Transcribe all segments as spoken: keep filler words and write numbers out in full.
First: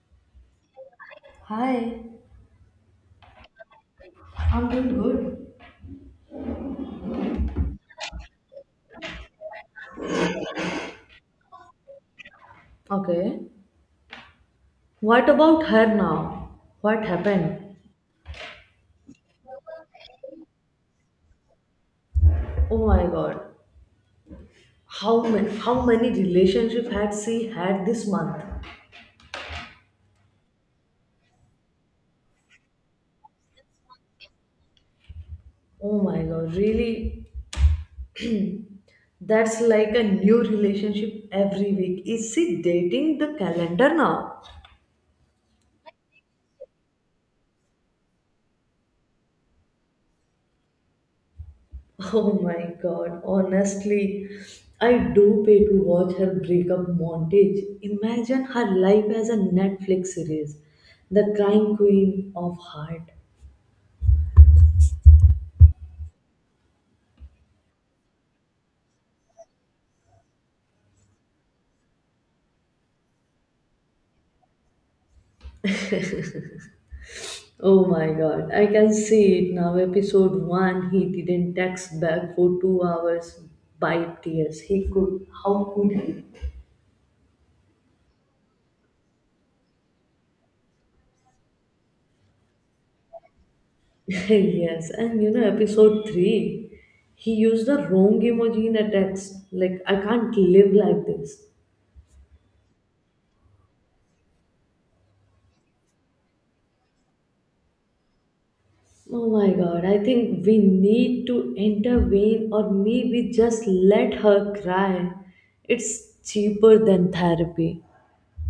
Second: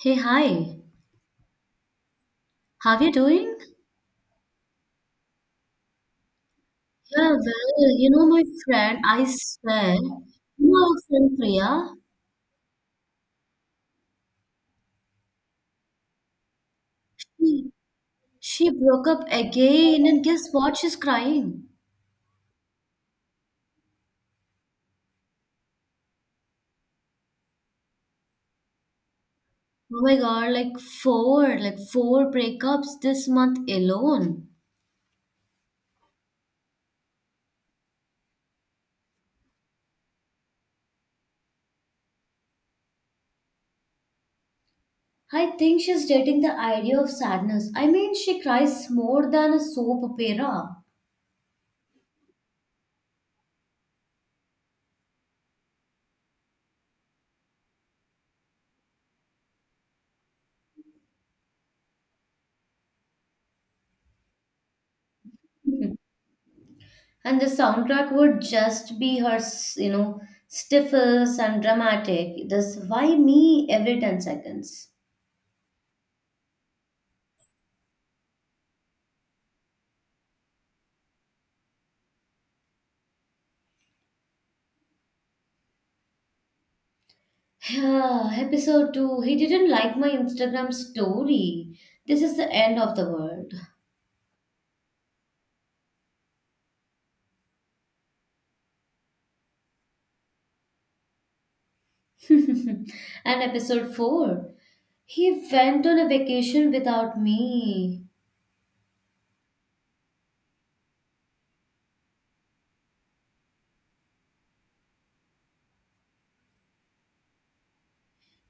Hey, hi. Hi, How you doing? I'm doing good. Yeah, well, you know, my friend, I swear, you know our friend Priya, Okay. What about her now? What she, happened? she broke up again, and guess what? She's crying. Oh my god. How many how many relationships had she had this month? Oh my God, like four, like four breakups this month alone. Oh my god, really? That's like a new relationship every week. Is she dating the calendar now? I think she's dating the idea of sadness. I mean, she cries more than a soap opera. Oh my god, honestly, I do pay to watch her breakup montage. Imagine her life as a Netflix series. The Crying Queen of Heart. And the soundtrack would just be her s- you know stifles and dramatic, this why me every ten seconds. Oh my god, I can see it now. Episode one, he didn't text back for two hours by tears. He could, how could he? Yeah, episode two, he didn't like my Instagram story. This is the end of the world. Yes, and you know, episode three, he used the wrong emoji in a text. Like, I can't live like this. And episode four, he went on a vacation without me. Oh my god, I think we need to intervene or maybe just let her cry. It's cheaper than therapy.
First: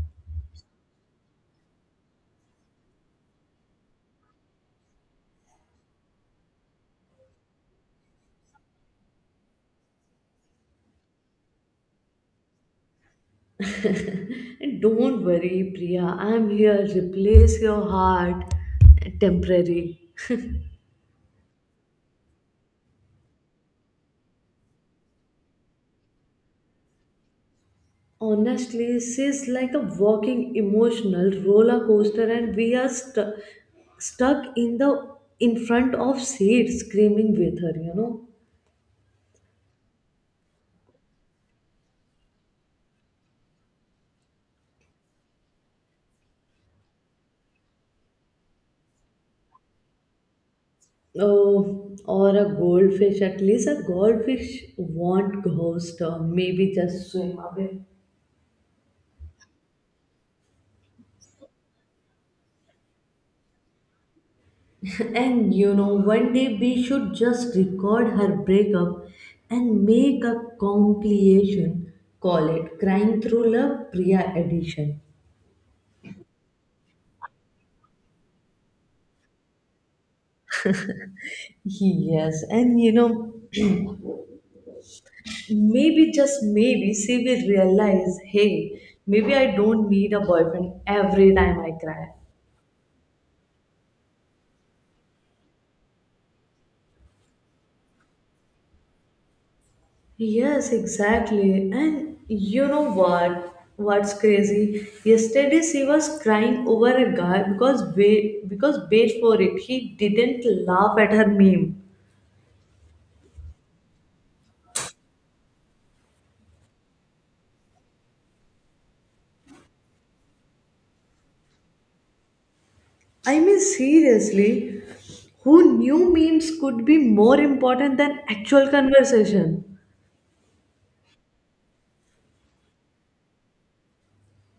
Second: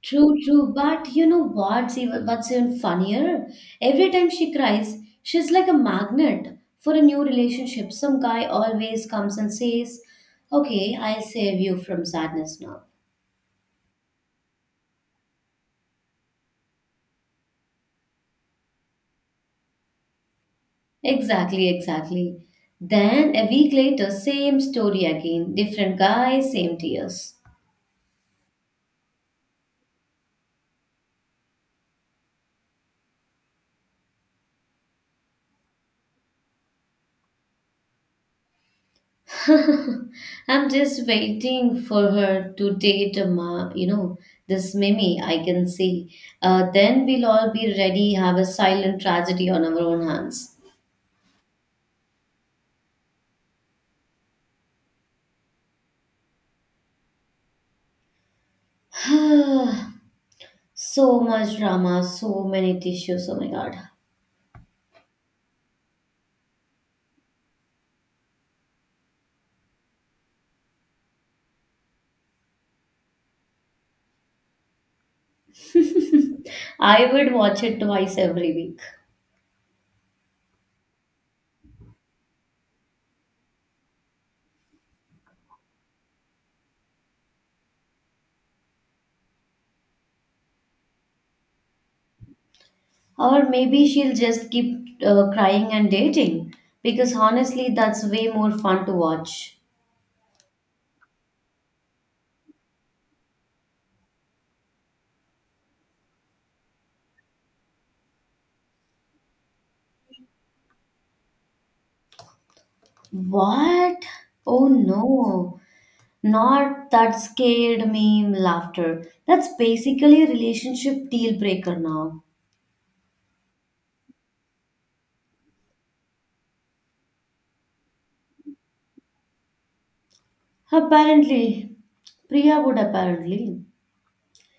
True, true. But you know what's even what's even funnier? Every time she cries, she's like a magnet for a new relationship. Some guy always comes and says, "Okay, I'll save you from sadness now." And don't worry, Priya, I'm here. Replace your heart temporary. Exactly, exactly. Then a week later, same story again. Different guy, same tears. Honestly, she's like a walking emotional roller coaster, and we are stu- stuck in the in front of seat screaming with her, you know. I'm just waiting for her to date a ma, you know, this Mimi, I can see. Uh, then we'll all be ready, have a silent tragedy on our own hands. Oh, or a goldfish. At least a goldfish won't ghost her. Maybe just swim away. So much drama, so many tissues, oh my god. And you know, one day we should just record her breakup and make a compilation. Call it Crying Through Love Priya Edition. I would watch it twice every week. Yes, and you know, maybe just maybe she will realize hey, maybe I don't need a boyfriend every time I cry. Or maybe she'll just keep uh, crying and dating, because honestly, that's way more fun to watch. Yes, exactly. And you know what? What's crazy? Yesterday she was crying over a guy because wait because wait for it. He didn't laugh at her meme. What? Oh no. Not that scared me laughter. That's basically a relationship deal breaker now. I mean seriously, who knew memes could be more important than actual conversation? Apparently, Priya would apparently.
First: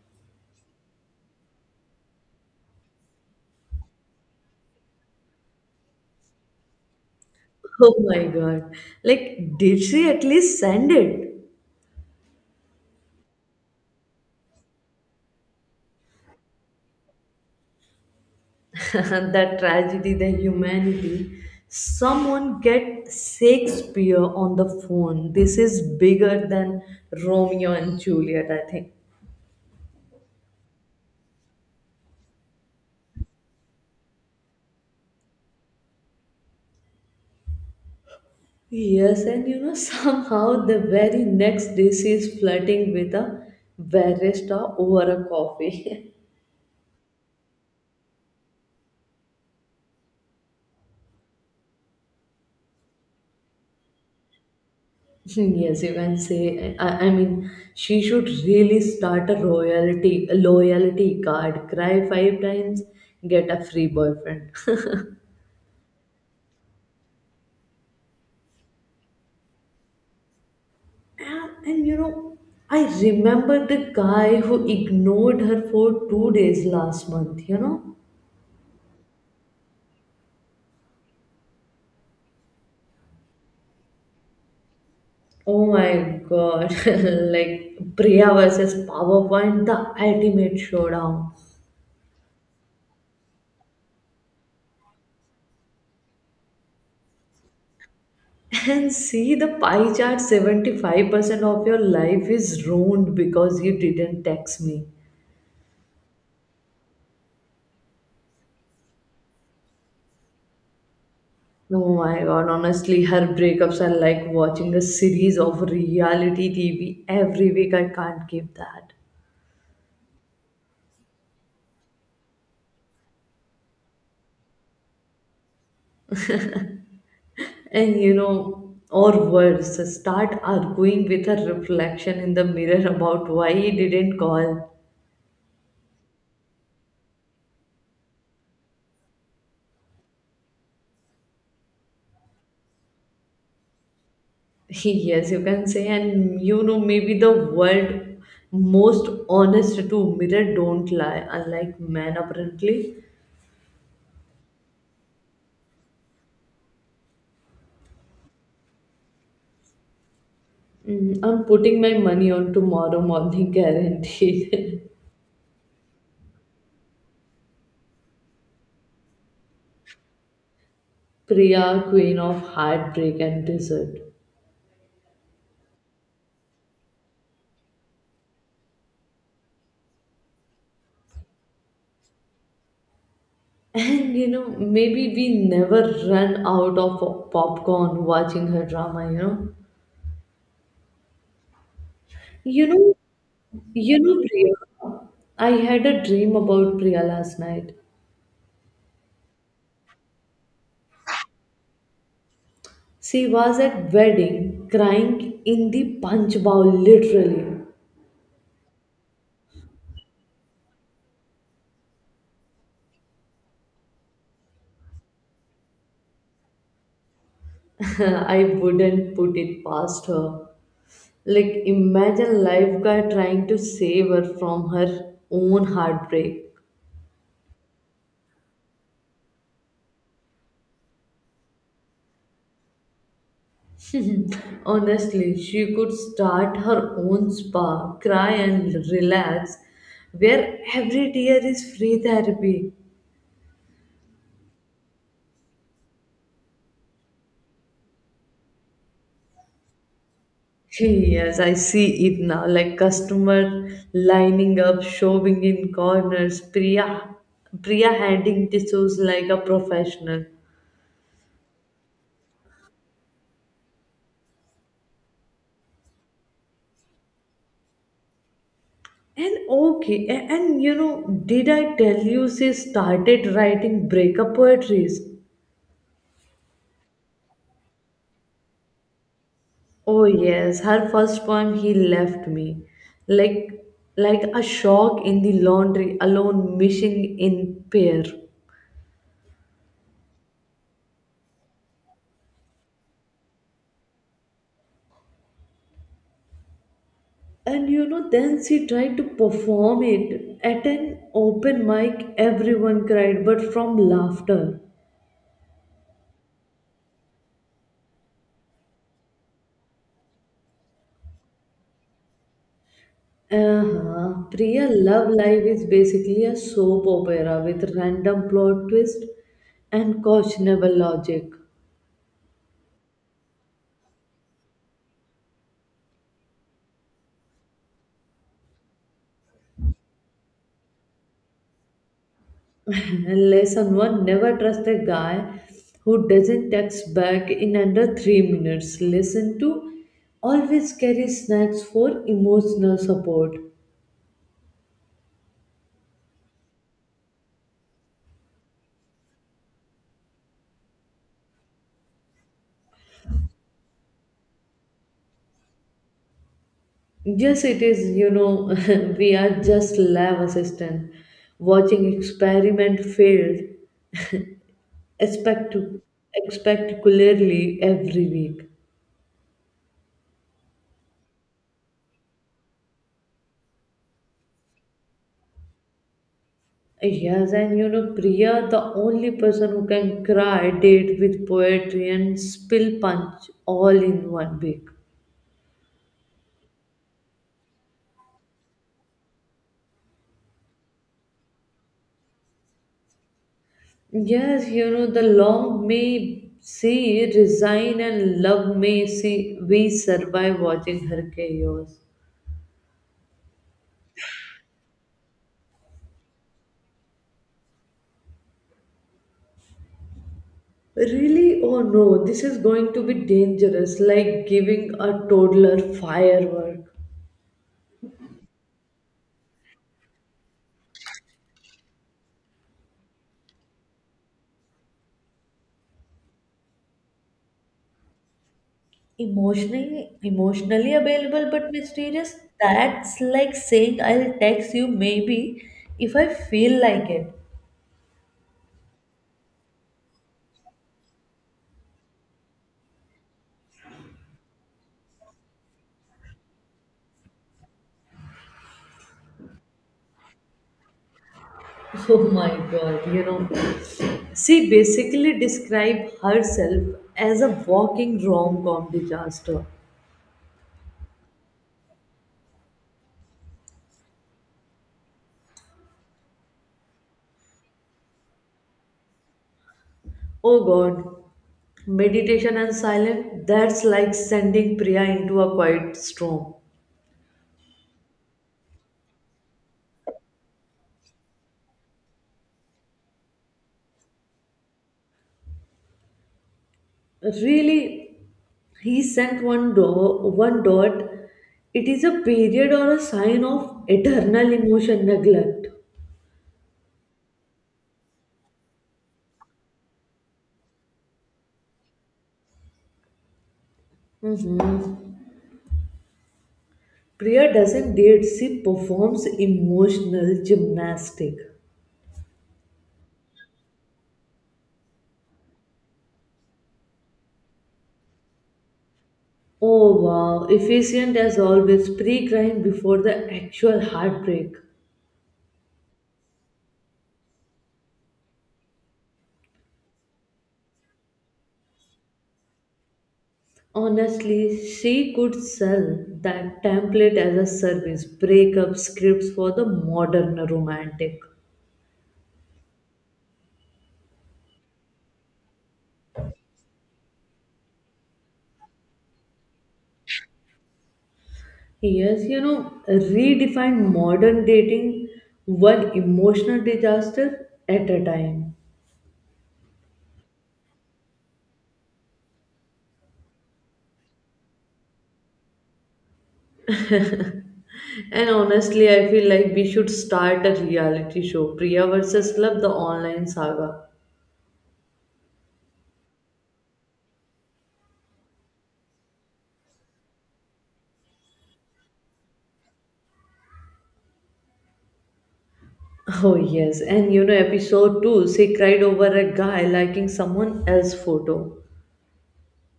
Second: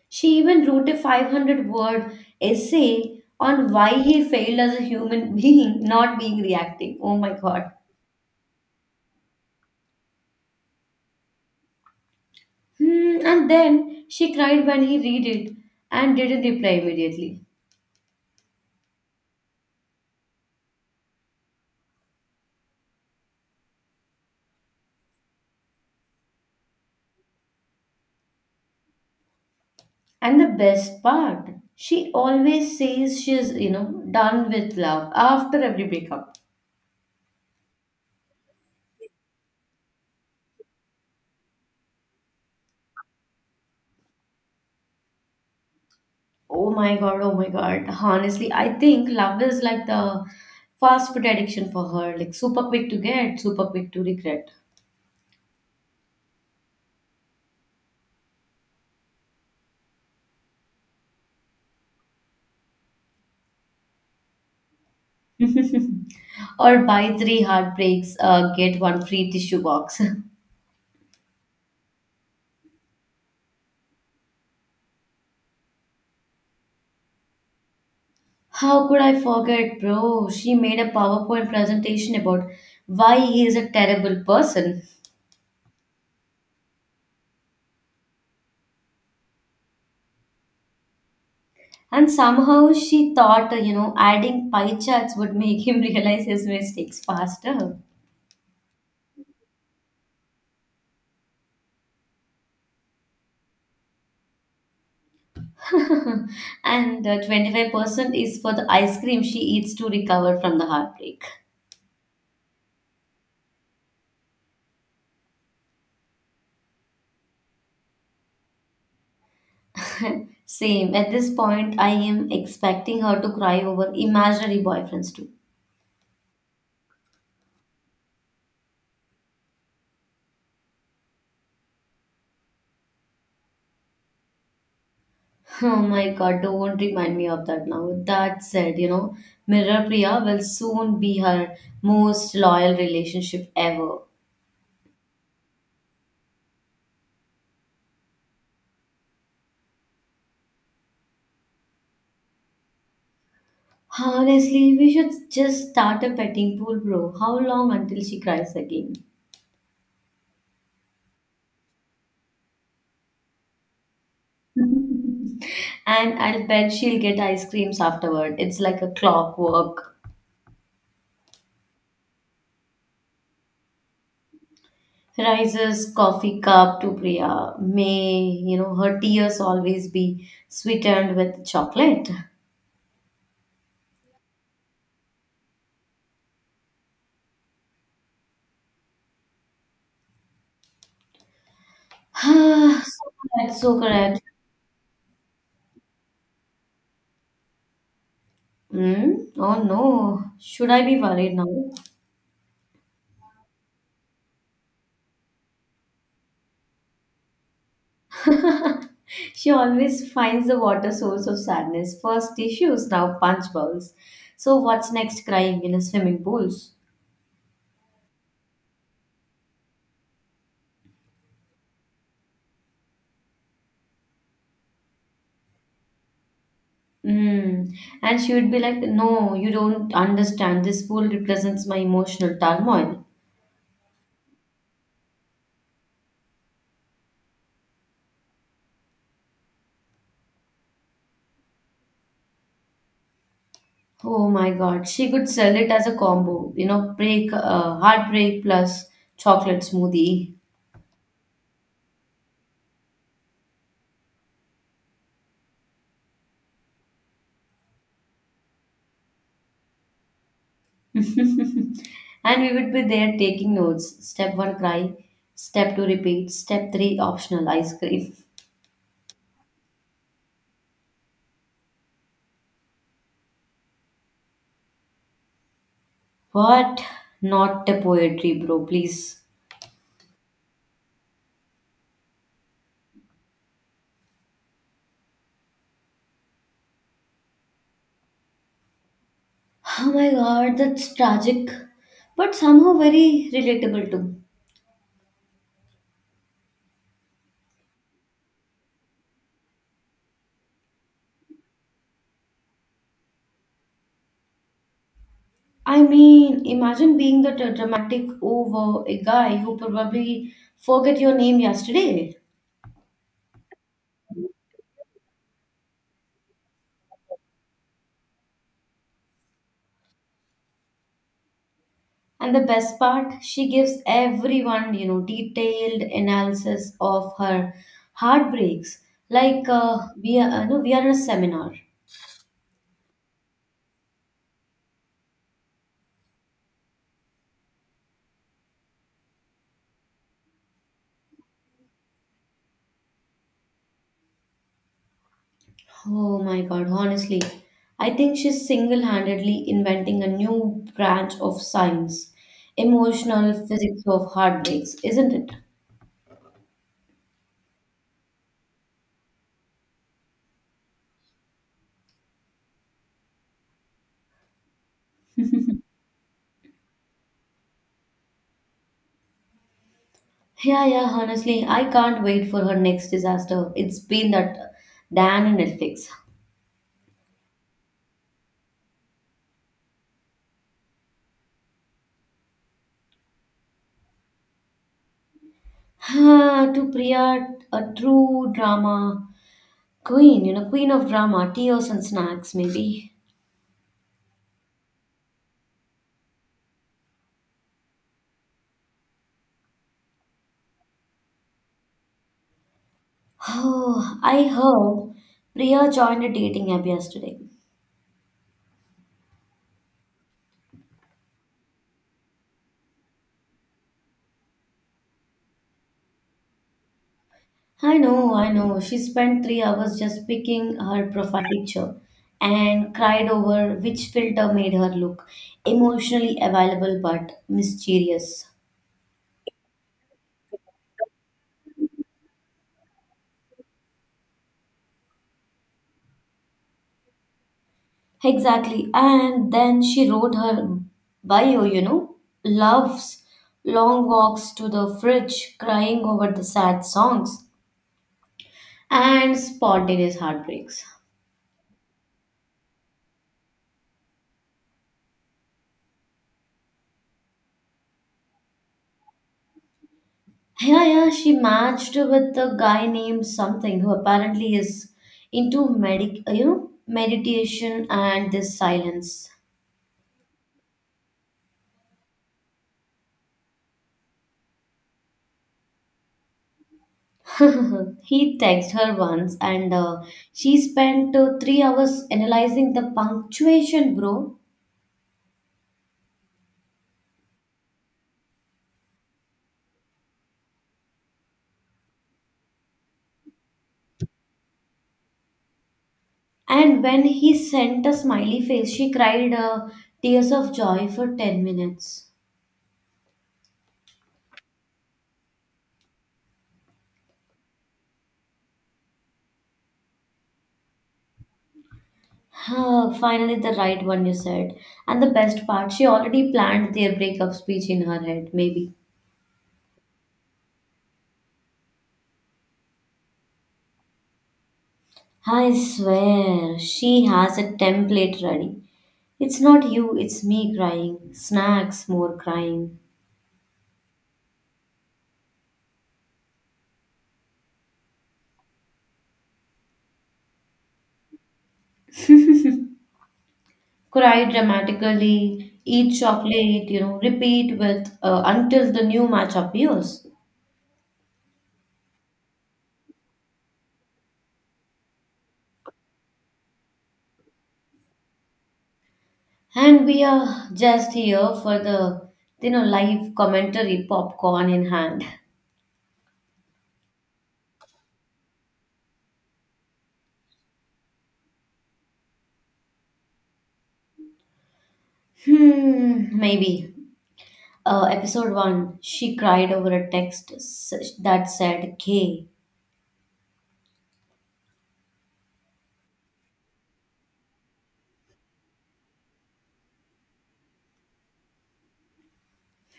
She even wrote a five hundred word essay on why he failed as a human being, not being reacting. Oh my god. Oh my god. Like did she at least send it? Hmm, and then she cried when he read it and didn't reply immediately. The tragedy, the humanity. Someone get Shakespeare on the phone. This is bigger than Romeo and Juliet, I think. And the best part, she always says she's, you know, done with love after every breakup. Yes, and you know, somehow the very next day she's flirting with a barista over a coffee. Oh my god, oh my god. Honestly, I think love is like the fast food addiction for her, like super quick to get, super quick to regret. Yes, you can say. I, I mean, she should really start a royalty a loyalty card. Cry five times, get a free boyfriend. Or buy three heartbreaks, uh, get one free tissue box. And, and you know, I remember the guy who ignored her for two days last month, you know? How could I forget, bro? She made a PowerPoint presentation about why he is a terrible person. Oh my god, like Priya versus PowerPoint, the ultimate showdown. And somehow she thought, uh, you know, adding pie charts would make him realize his mistakes faster. And see the pie chart seventy-five percent of your life is ruined because you didn't text me. And uh, twenty-five percent is for the ice cream she eats to recover from the heartbreak. Oh my god, honestly, her breakups are like watching a series of reality T V every week. I can't keep that. Same. At this point, I am expecting her to cry over imaginary boyfriends too. And you know, or worse, start arguing with her reflection in the mirror about why he didn't call. Oh my god, don't remind me of that now. That said, you know, Mirror Priya will soon be her most loyal relationship ever. Yes, you can say, and you know, maybe the world most honest to mirror don't lie, unlike men apparently. Honestly, we should just start a petting pool, bro. How long until she cries again? Mm, I'm putting my money on tomorrow morning guaranteed. Mm. And I'll bet she'll get ice creams afterward. It's like a clockwork. Priya, queen of heartbreak and dessert. Rises coffee cup to Priya. May, you know, her tears always be sweetened with chocolate. And you know, maybe we never run out of popcorn watching her drama, you know. You So know, correct, so You know, correct. Priya, I had a dream about Priya last night. Mm? Oh no, should I be worried now? She was at wedding crying in the punch bowl, literally. She always finds the water source of sadness. First tissues, now punch bowls. So what's next, crying in a swimming pools? I wouldn't put it past her. Like, imagine lifeguard trying to save her from her own heartbreak. Mm. And she would be like, "No, you don't understand. This pool represents my emotional turmoil." Honestly, she could start her own spa, cry and relax, where every tear is free therapy. Oh my God. She could sell it as a combo, you know, break, uh, heartbreak plus chocolate smoothie. Hey, yes, I see it now. Like customer lining up, shoving in corners, Priya, Priya handing tissues like a professional. And we would be there taking notes. Step one, cry. Step two, repeat. Step three, optional ice cream. And okay, a- and you know, did I tell you she started writing breakup poetries? What? Not the poetry, bro, please. Oh yes, her first poem he left me. Like like a shock in the laundry alone missing in pair. Oh my God, that's tragic, but somehow very relatable too. And you know then she tried to perform it at an open mic, everyone cried but from laughter. I mean, imagine being the dra- dramatic over a guy who probably forget your name yesterday. Uh-huh. Priya love live is basically a soap opera with random plot twist and questionable logic. And the best part, she gives everyone, you know, detailed analysis of her heartbreaks. Like uh, we are, uh, no, we are in a seminar. Lesson one, never trust a guy who doesn't text back in under three minutes. Lesson two, always carry snacks for emotional support. Oh my God, honestly, I think she's single-handedly inventing a new branch of science, emotional physics of heartbreaks, isn't it? Yes, it is. You know, we are just lab assistant watching experiment failed expect spectacularly every week. Yeah, yeah, honestly, I can't wait for her next disaster. It's been that Dan and Netflix. Yes, and you know, Priya, the only person who can cry date with poetry and spill punch all in one week. Ah, to Priya, a true drama queen, you know, queen of drama, tears and snacks, maybe. Yes, you know, the long may see resign and love may see we survive watching her chaos. Oh, I heard Priya joined a dating app yesterday. Really? Oh no, this is going to be dangerous, like giving a toddler firework. I know, I know. She spent three hours just picking her profile picture and cried over which filter made her look emotionally available but mysterious. Emotionally, emotionally available but mysterious. That's like saying I'll text you maybe if I feel like it. Exactly. And then she wrote her bio, you know, loves long walks to the fridge, crying over the sad songs, and spontaneous heartbreaks. Oh my god, you know. She basically described herself as a walking rom com disaster. Yeah, yeah, she matched with a guy named something who apparently is into medic, uh, you know, meditation and this silence. Oh god, meditation and silence, that's like sending Priya into a quiet storm. He texted her once, and uh, she spent uh, three hours analyzing the punctuation, bro. Really, he sent one do- one dot. It is a period or a sign of eternal emotion neglect. And when he sent a smiley face, she cried uh, tears of joy for ten minutes. Mhm. Priya doesn't date, she performs emotional gymnastic. Ah, finally, the right one you said. And the best part, she already planned their breakup speech in her head, maybe. Oh wow, efficient as always, pre-crime before the actual heartbreak. I swear, she has a template ready. It's not you, it's me crying. Snacks, more crying. Honestly, she could sell that template as a service, breakup scripts for the modern romantic. Cry dramatically, eat chocolate, you know, repeat with uh, until the new match appears. Yes, you know, redefine modern dating, one emotional disaster at a time. And we are just here for the, you know, live commentary, popcorn in hand. And honestly, I feel like we should start a reality show, Priya versus Love, the online saga. Hmm, maybe. Uh, episode one, she cried over a text s- that said gay. Oh, yes, and you know, episode two she cried over a guy liking someone else's photo.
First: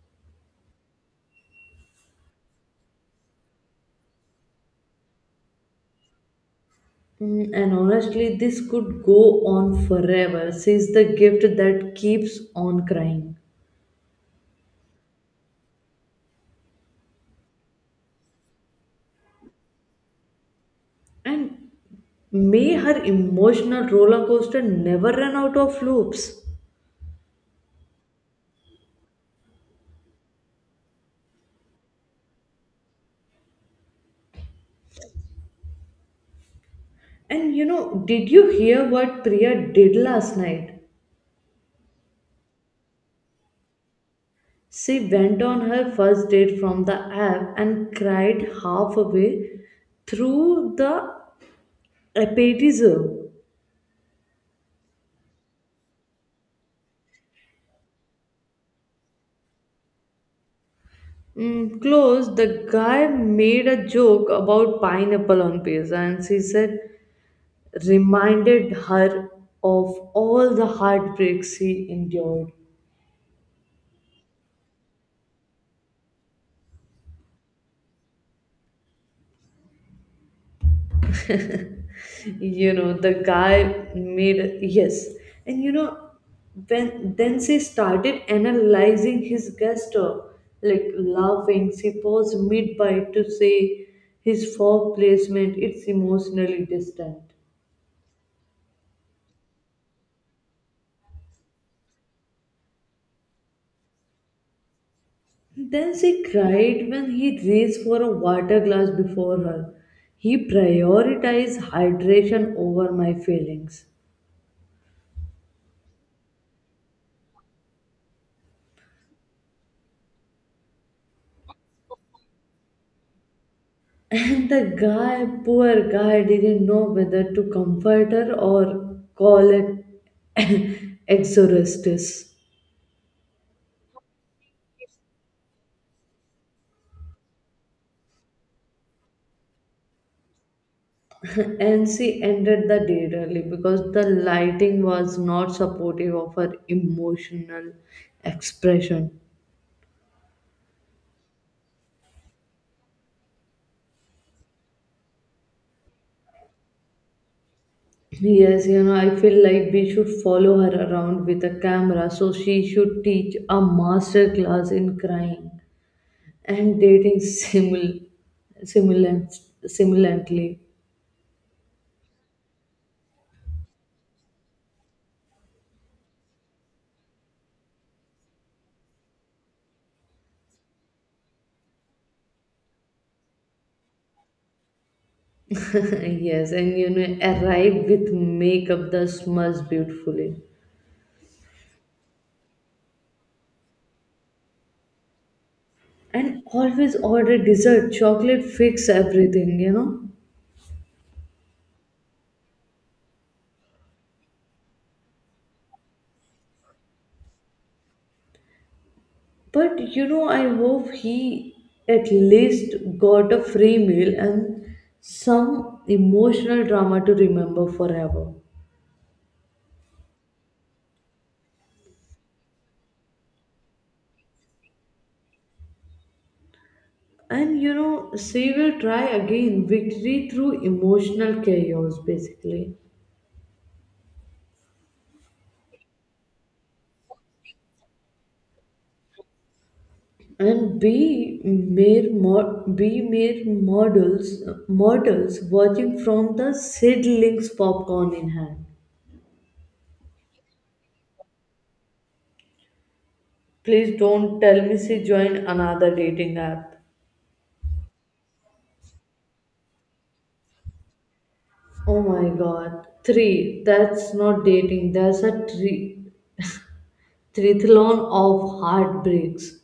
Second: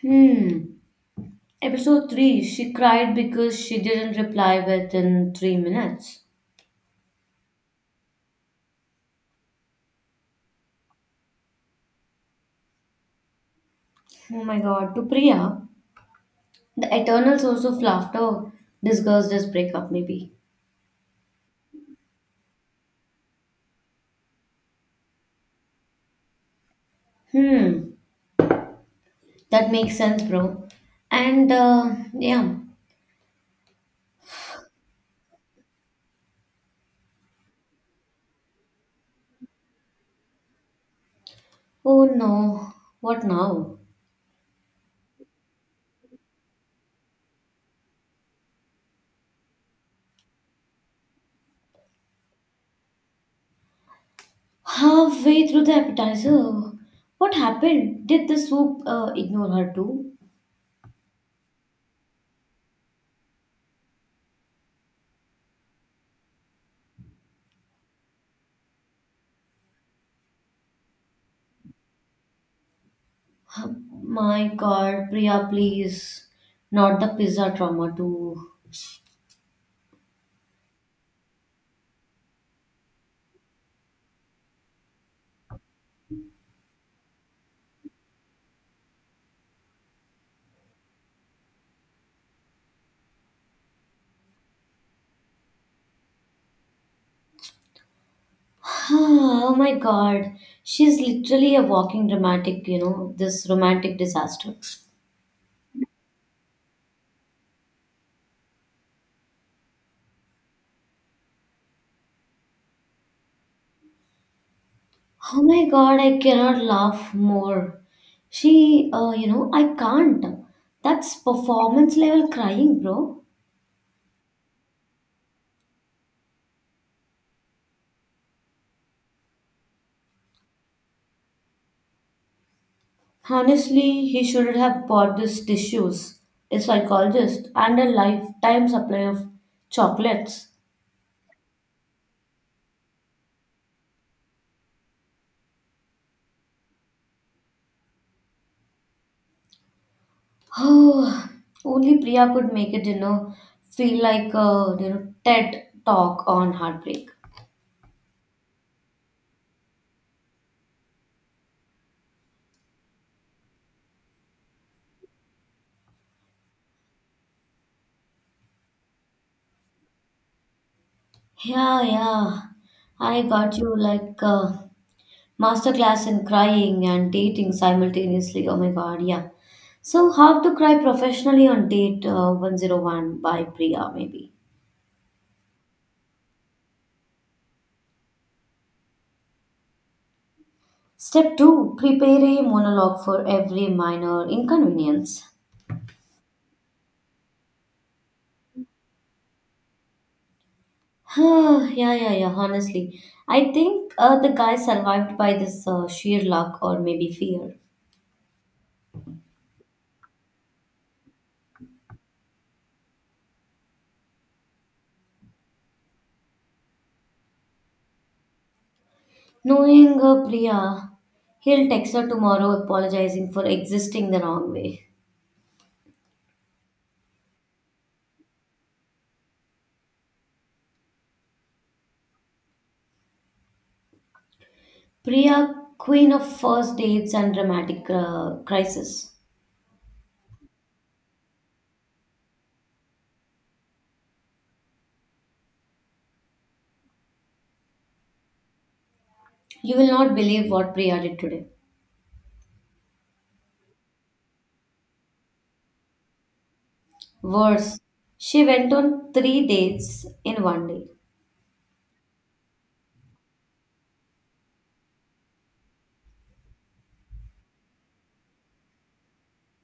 Hmm. Episode three, she cried because she didn't reply within three minutes. Mm, and honestly, this could go on forever since the gift that keeps on crying. Oh my god, to Priya, the eternal source of laughter discussed this breakup, maybe. And may her emotional roller coaster never run out of loops. Hmm, that makes sense, bro. And uh, yeah. And you know, did you hear what Priya did last night? Oh no, what now? She went on her first date from the app and cried halfway through the appetizer. Halfway through the appetizer. What happened? Did the soup uh, ignore her too? Mm, close, the guy made a joke about pineapple on pizza and she said, reminded her of all the heartbreaks she endured. My god, Priya, please. Not the pizza trauma too. You know the guy made yes and you know when then she started analyzing his gesture, like laughing, she paused mid-bite to say his fork placement it's emotionally distant. Oh my god, she's literally a walking dramatic, you know, this romantic disaster. Then she cried when he reached for a water glass before her, he prioritized hydration over my feelings. Oh my god, I cannot laugh more. She, uh, you know, I can't. That's performance level crying, bro. And the guy, poor guy, didn't know whether to comfort her or call it exorcist. Honestly, he should have bought these tissues, a psychologist, and a lifetime supply of chocolates. And she ended the date early because the lighting was not supportive of her emotional expression. Oh, only Priya could make it, you know, feel like a you know TED talk on heartbreak. Yes, you know, I feel like we should follow her around with a camera so she should teach a master class in crying and dating simul- simulant- simulantly. Yeah, yeah, I got you, like a masterclass in crying and dating simultaneously. Oh my God, yeah. So, how to cry professionally on date uh, one oh one by Priya, maybe. Yes, and you know, arrive with makeup that smells beautifully. Step two, prepare a monologue for every minor inconvenience. And always order dessert. Chocolate fix everything, you know. Yeah, yeah, yeah, honestly. I think uh, the guy survived by this uh, sheer luck or maybe fear. But you know, I hope he at least got a free meal and some emotional drama to remember forever. Knowing uh, Priya, he'll text her tomorrow apologizing for existing the wrong way. And you know, she will try again. Victory through emotional chaos, basically. Priya, queen of first dates and dramatic uh, crisis. And be mere mo- be mere models mortals watching from the seedlings popcorn in hand. You will not believe what Priya did today. Please don't tell me she joined another dating app. Worse, she went on three dates in one day. Oh my god. Three. That's not dating. That's a tri- trithlon of heartbreaks.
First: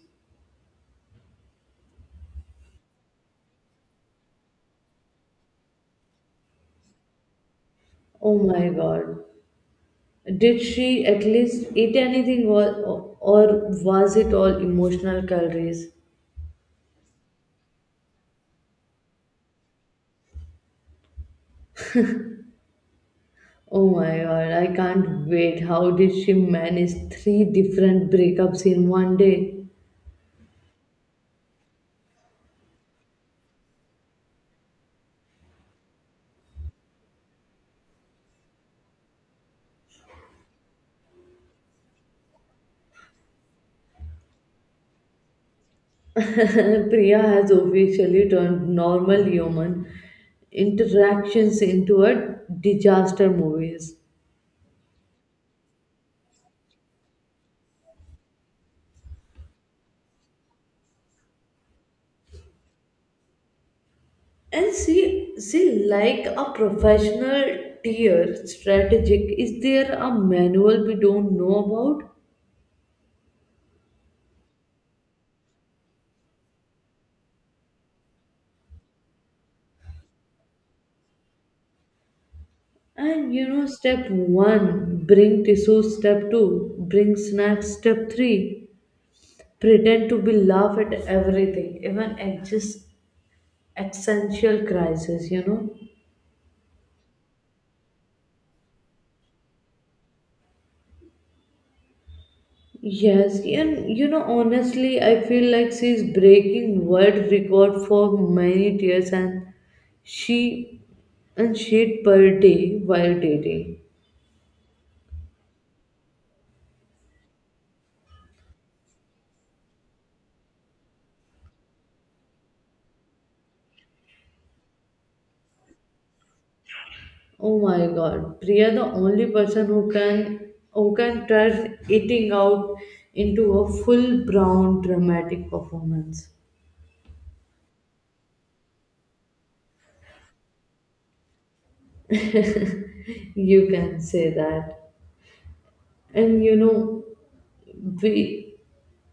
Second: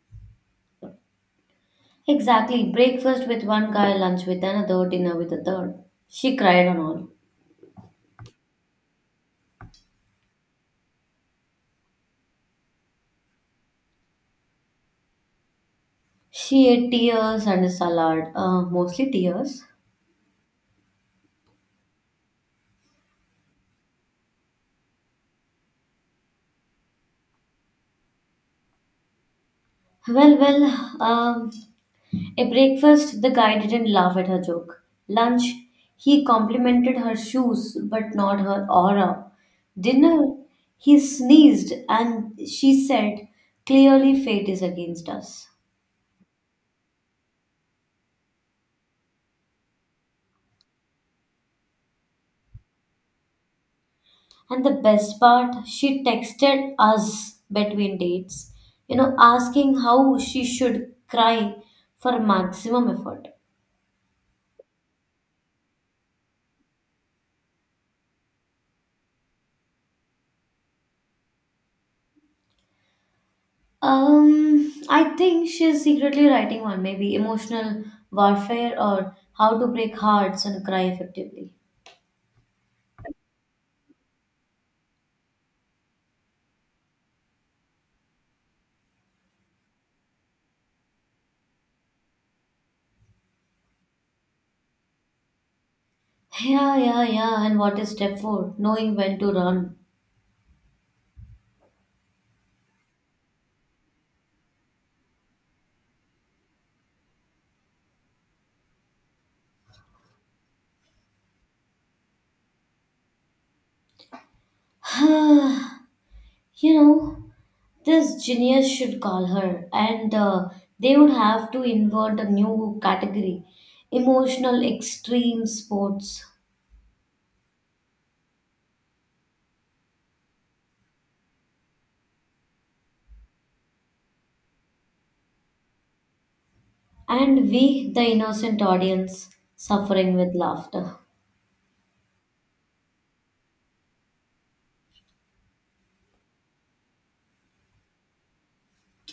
Exactly. Breakfast with one guy, lunch with another, dinner with a third. She cried on all. Oh my god. Did she at least eat anything, or, or was it all emotional calories? She ate tears and a salad, uh, mostly tears. Oh my god, I can't wait. How did she manage three different breakups in one day? Well, well, um, at breakfast, the guy didn't laugh at her joke. Lunch, he complimented her shoes but not her aura. Dinner, he sneezed and she said, "Clearly, fate is against us." Priya has officially turned normal human interactions into a disaster movies. And the best part, she texted us between dates, you know, asking how she should cry for maximum effort. And she, she like a professional tier strategic. Is there a manual we don't know about? Um, I think she's secretly writing one, maybe emotional warfare or how to break hearts and cry effectively. And you know, step one, bring tissue. Step two, bring snacks. Step three, pretend to be laugh at everything even at just existential crisis, you know. Yeah, yeah, yeah. And what is step four? Knowing when to Yes, and you know honestly I feel like she's breaking world record for many tears and she and shade per day while dating. run. You know, this genius should call her, and uh, they would have to invent a new category, emotional extreme sports. Oh my god, Priya, the only person who can who can turn eating out into a full brown dramatic performance. And we, the innocent audience, suffering with laughter. You can say that. And you know we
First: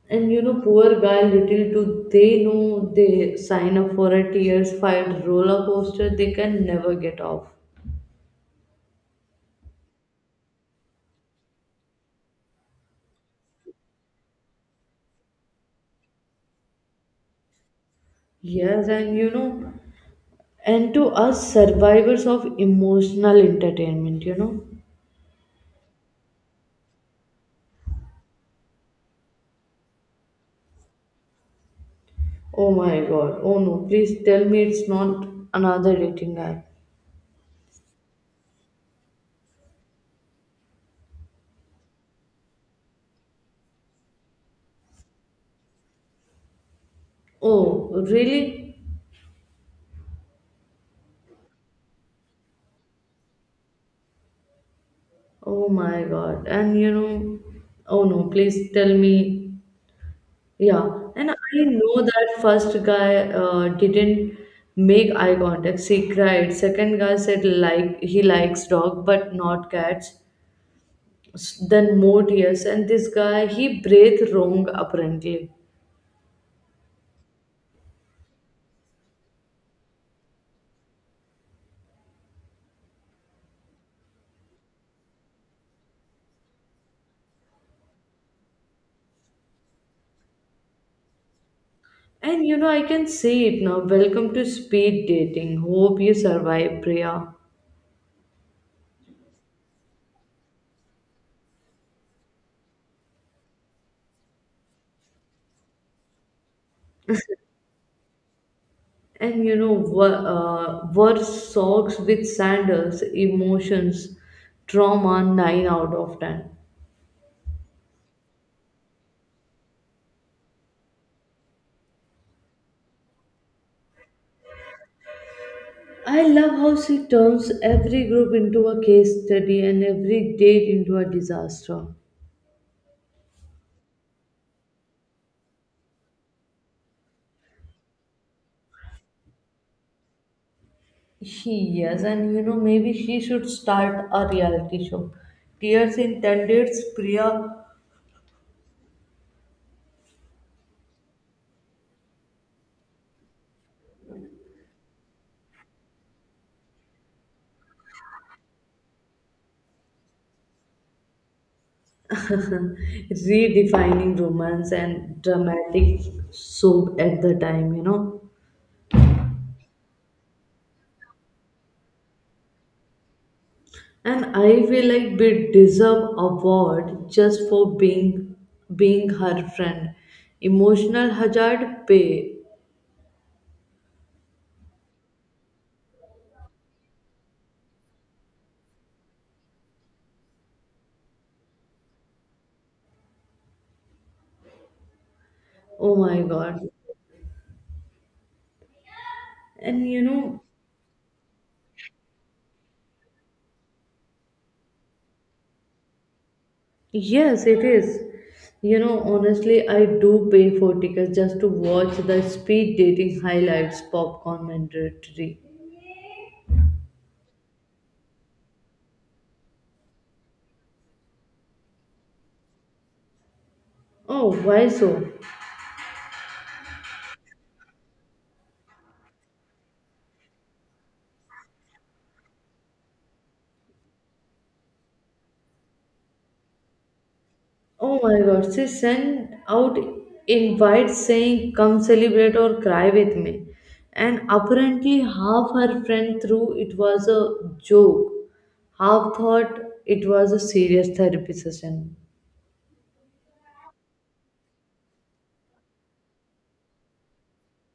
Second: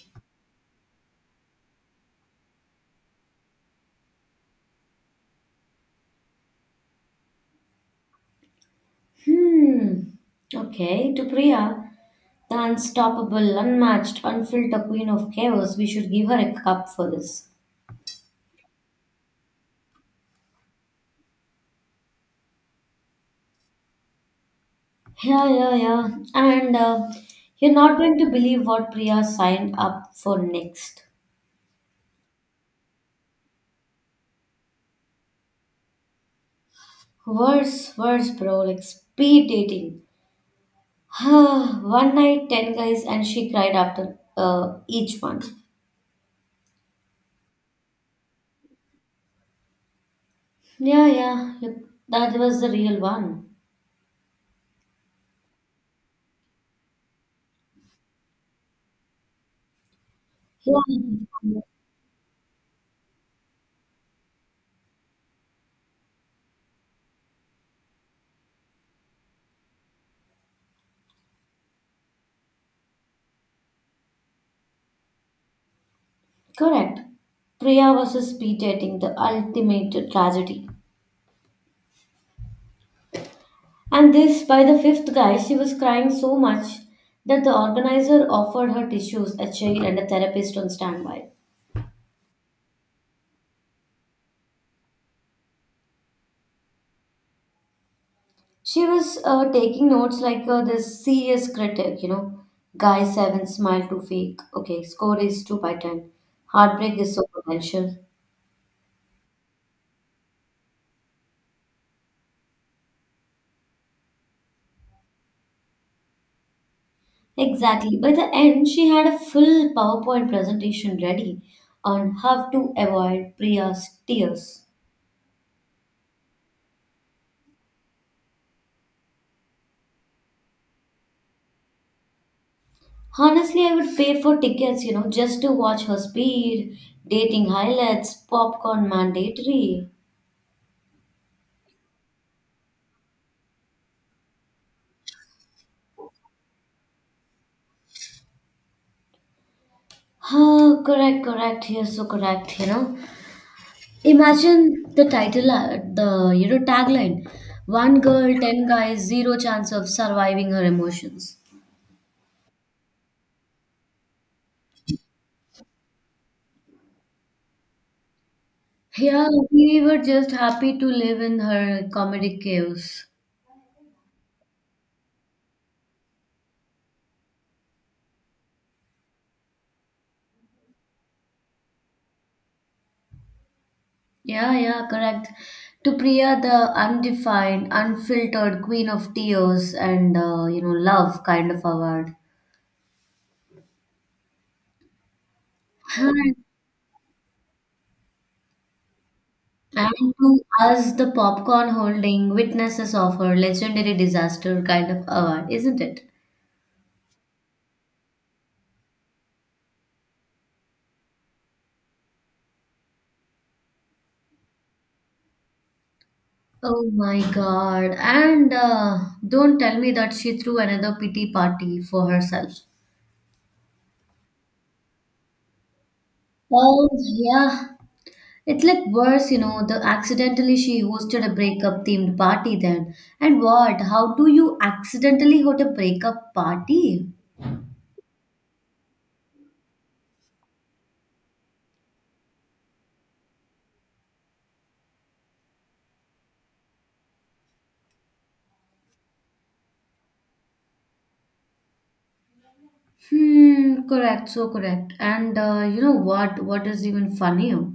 and you know poor guy, little do they know they sign up for a tears fight roller coaster they can never get off. Hmm. Okay, to Priya, the unstoppable, unmatched, unfiltered queen of chaos, we should give her a cup for this. Yes, and you know and to us survivors of emotional entertainment, you know. Yeah, yeah, yeah. And uh, you're not going to believe what Priya signed up for next. Oh my god, oh no, please tell me it's not another dating app. Worse, worse, bro. Like speed dating. One night, ten guys, and she cried after uh, each one. Oh really? Yeah, yeah. you- That was the real one. Oh my god, and you know oh no, please tell me. Yeah, and I Yeah. know that first guy uh, didn't make eye contact. She cried. Second guy said like he likes dog but not cats. S- Then more tears, and this guy he breathed wrong apparently. Correct. Priya versus speed dating, the ultimate tragedy. And this, by the fifth guy, she was crying so much that the organizer offered her tissues, a chair, and a therapist on standby. And you know I can see it now. Welcome to speed dating. Hope you survive, Priya. She was uh, taking notes like uh, this serious critic, you know. Guy seven, smile too fake. Okay, score is two by ten. Heartbreak is so potential. And you know were, uh, were socks with sandals, emotions, trauma nine out of ten. Exactly. By the end, she had a full PowerPoint presentation ready on how to avoid Priya's tears. I love how she turns every group into a case study and every date into a disaster. Honestly, I would pay for tickets, you know, just to watch her speed, dating highlights, popcorn mandatory. Yes, and you know maybe she should start a reality show. Tears in intended, Priya Oh, correct, correct. You're so correct, you know. Imagine the title, uh, the you know tagline, one girl, ten guys, zero chance of surviving her emotions. redefining romance and dramatic soap at the time, you know. Yeah, we were just happy to live in her comedic chaos. And I feel like we deserve award just for being being her friend. Emotional hazard pay. Yeah, yeah, correct. To Priya, the undefined, unfiltered queen of tears and uh, you know love kind of award. Oh my Huh. god. And you And know, to us, the popcorn holding witnesses of her legendary disaster kind of award, isn't it? yes, it is. You know, honestly, I do pay for tickets just to watch the speed dating highlights pop commentary. Oh my God. And uh, don't tell me that she threw another pity party for herself. Oh, why so? Oh, yeah. It's like worse, you know, the accidentally she hosted a breakup themed party then. And what? How do you accidentally host a breakup party? Oh my god, she sent out invites saying come celebrate or cry with me. And apparently half her friend threw it was a joke. Half thought it was a serious therapy session. Hmm, correct, so correct. And uh, you know what? What is even funnier?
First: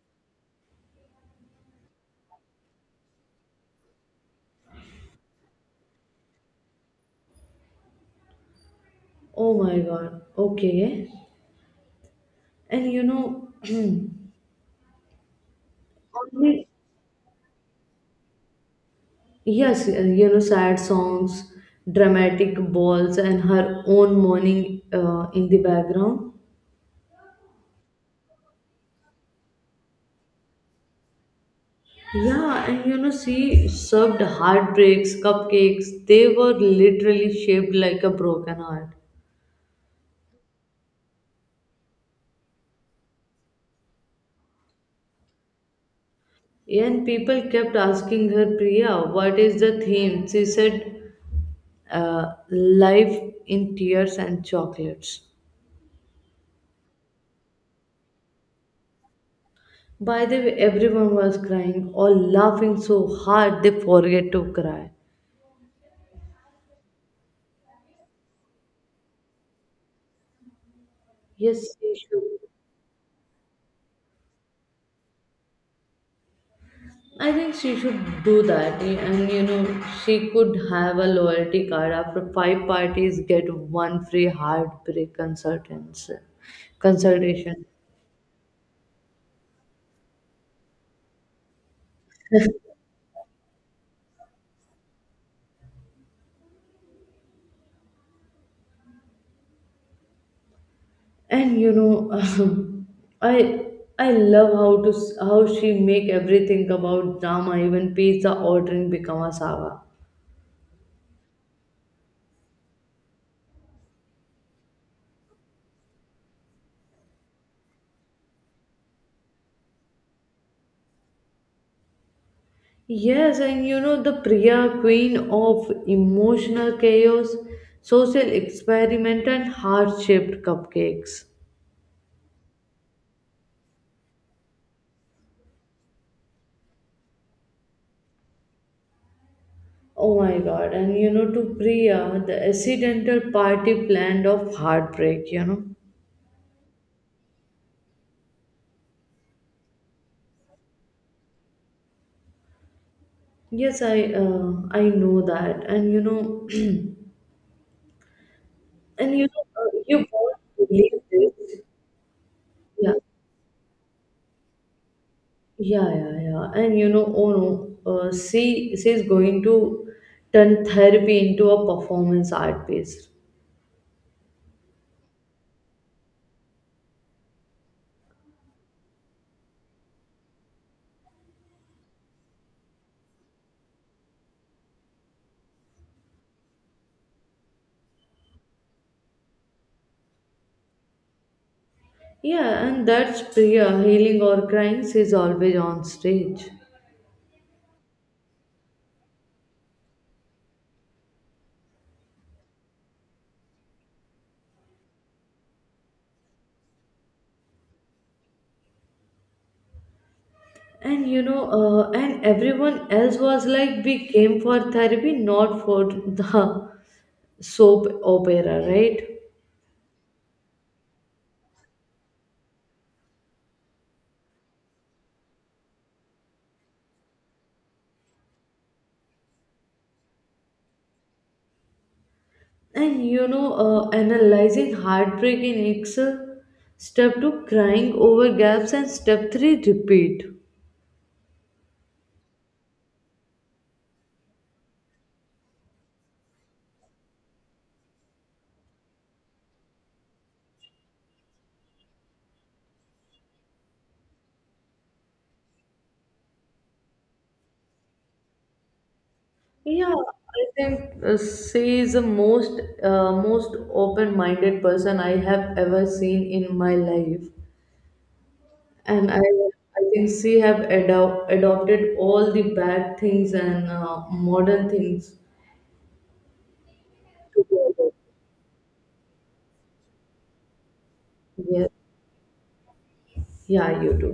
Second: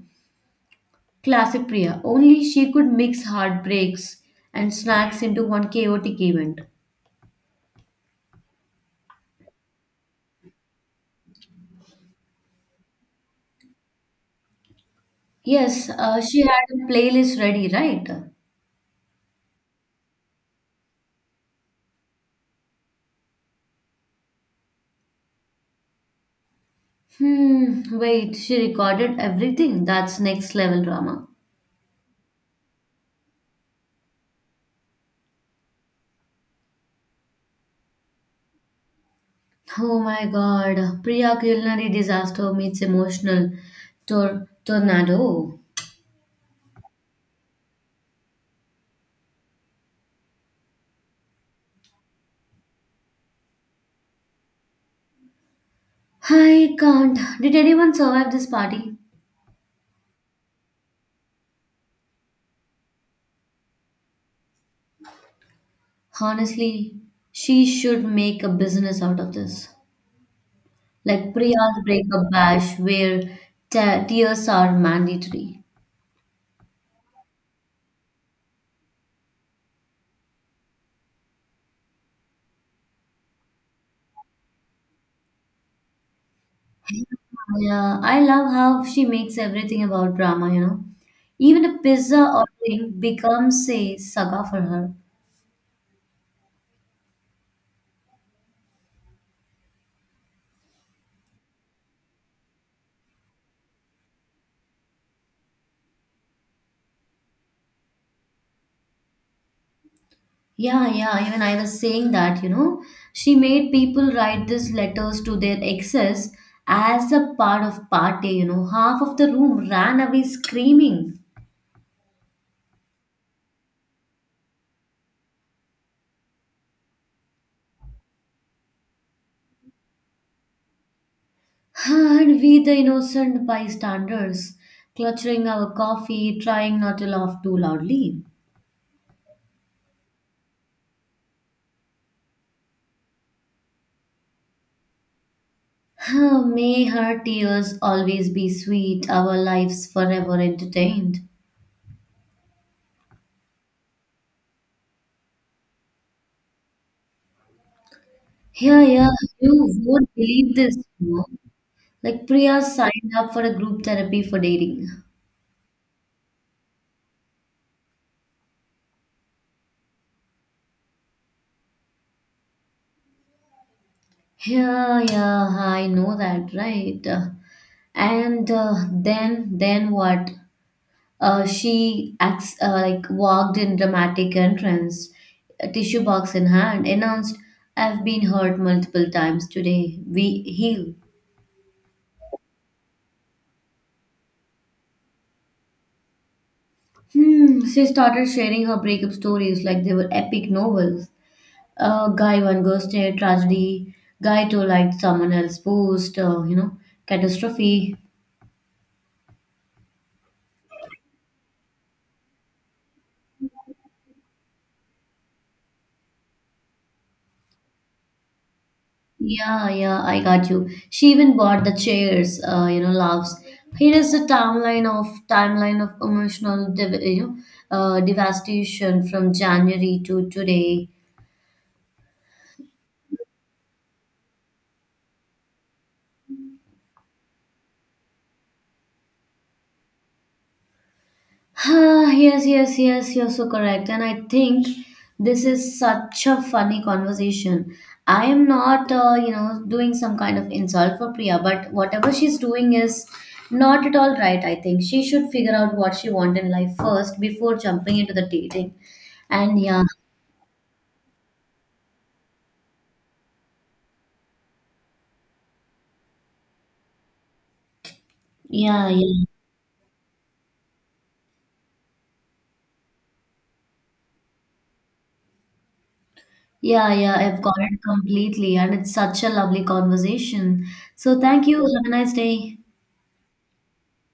Classic Priya. Only she could mix heartbreaks and snacks into one chaotic event. Oh my god. Okay. And you know Yes, uh, she had only a playlist ready, right? yes, uh, you know, sad songs, dramatic balls, and her own mourning uh, in the background. Hmm, wait, she recorded everything. That's next level drama. Yeah, and you know, she served heartbreaks, cupcakes. They were literally shaped like a broken heart. Oh my God, Priya culinary disaster meets emotional tor- tornado. And people kept asking her, Priya, what is the theme? She said, uh, Life in Tears and Chocolates. I can't. Did anyone survive this party? By the way, everyone was crying or laughing so hard they forget to cry. Honestly, she should make a business out of this. Like Yes, Priya's she breakup should. bash, where te- tears are mandatory. I think she should do that, y- and you know, she could have a loyalty card. After five parties, get one free heartbreak consultants consultation. Yeah, I love how she makes everything about drama, you know. Even a pizza ordering becomes a saga for her. And you know, I I love how to s- how she make everything about drama, even pizza ordering become a saga. Yeah, yeah, even I was saying that, you know. She made people write these letters to their exes as a part of party, you know. Half of the room ran away screaming. Yes, and you know, the Priya, queen of emotional chaos, social experiment, and heart shaped cupcakes. And we, the innocent bystanders, clutching our coffee, trying not to laugh too loudly. Oh my god, and you know, to Priya, the accidental party planned of heartbreak, you know. May her tears always be sweet, our lives forever entertained. Yes, I uh, I know that, and you know, Yeah, yeah, and you you know, uh, you won't won't believe this. believe You know? this. Like Priya Yeah, signed up for a group therapy for dating. yeah, yeah, yeah, and you know, oh no, uh, she she's going to turn therapy into a performance art piece. Yeah, yeah, I know that, right? Uh, And uh, then, then what? Uh, she acts, uh, like walked in dramatic entrance, a tissue box in hand, announced, "I've been hurt multiple times today. We heal." Yeah, and that's Priya, healing or crying. She's always on stage. Hmm, she started sharing her breakup stories like they were epic novels. Uh, guy one ghosted, tragedy. Guy two liked someone else, post, uh, you know, catastrophe. And you know uh, and everyone else was like we came for therapy not for the soap opera, right? Yeah, yeah, I got you. She even bought the chairs, uh, you know, laughs. Here is the timeline of timeline of emotional, div- you know, uh, devastation from January to today. And you know uh, analyzing heartbreak in excel, step two crying over gaps and step three repeat. Ah, yes, yes, yes, you're so correct. And I think this is such a funny conversation. I am not, uh, you know, doing some kind of insult for Priya, but whatever she's doing is not at all right, I think. She should figure out what she wants in life first before jumping into the dating. And yeah, Yeah, I think uh, she is the most uh, most open minded person I have ever seen in my life. yeah, And I yeah. I think she have ado- adopted all the bad things and uh, modern things Yeah, yeah, I've to got go it with. completely, and it's such a lovely conversation. So, thank you. Yes, Have a nice day. yeah, you do.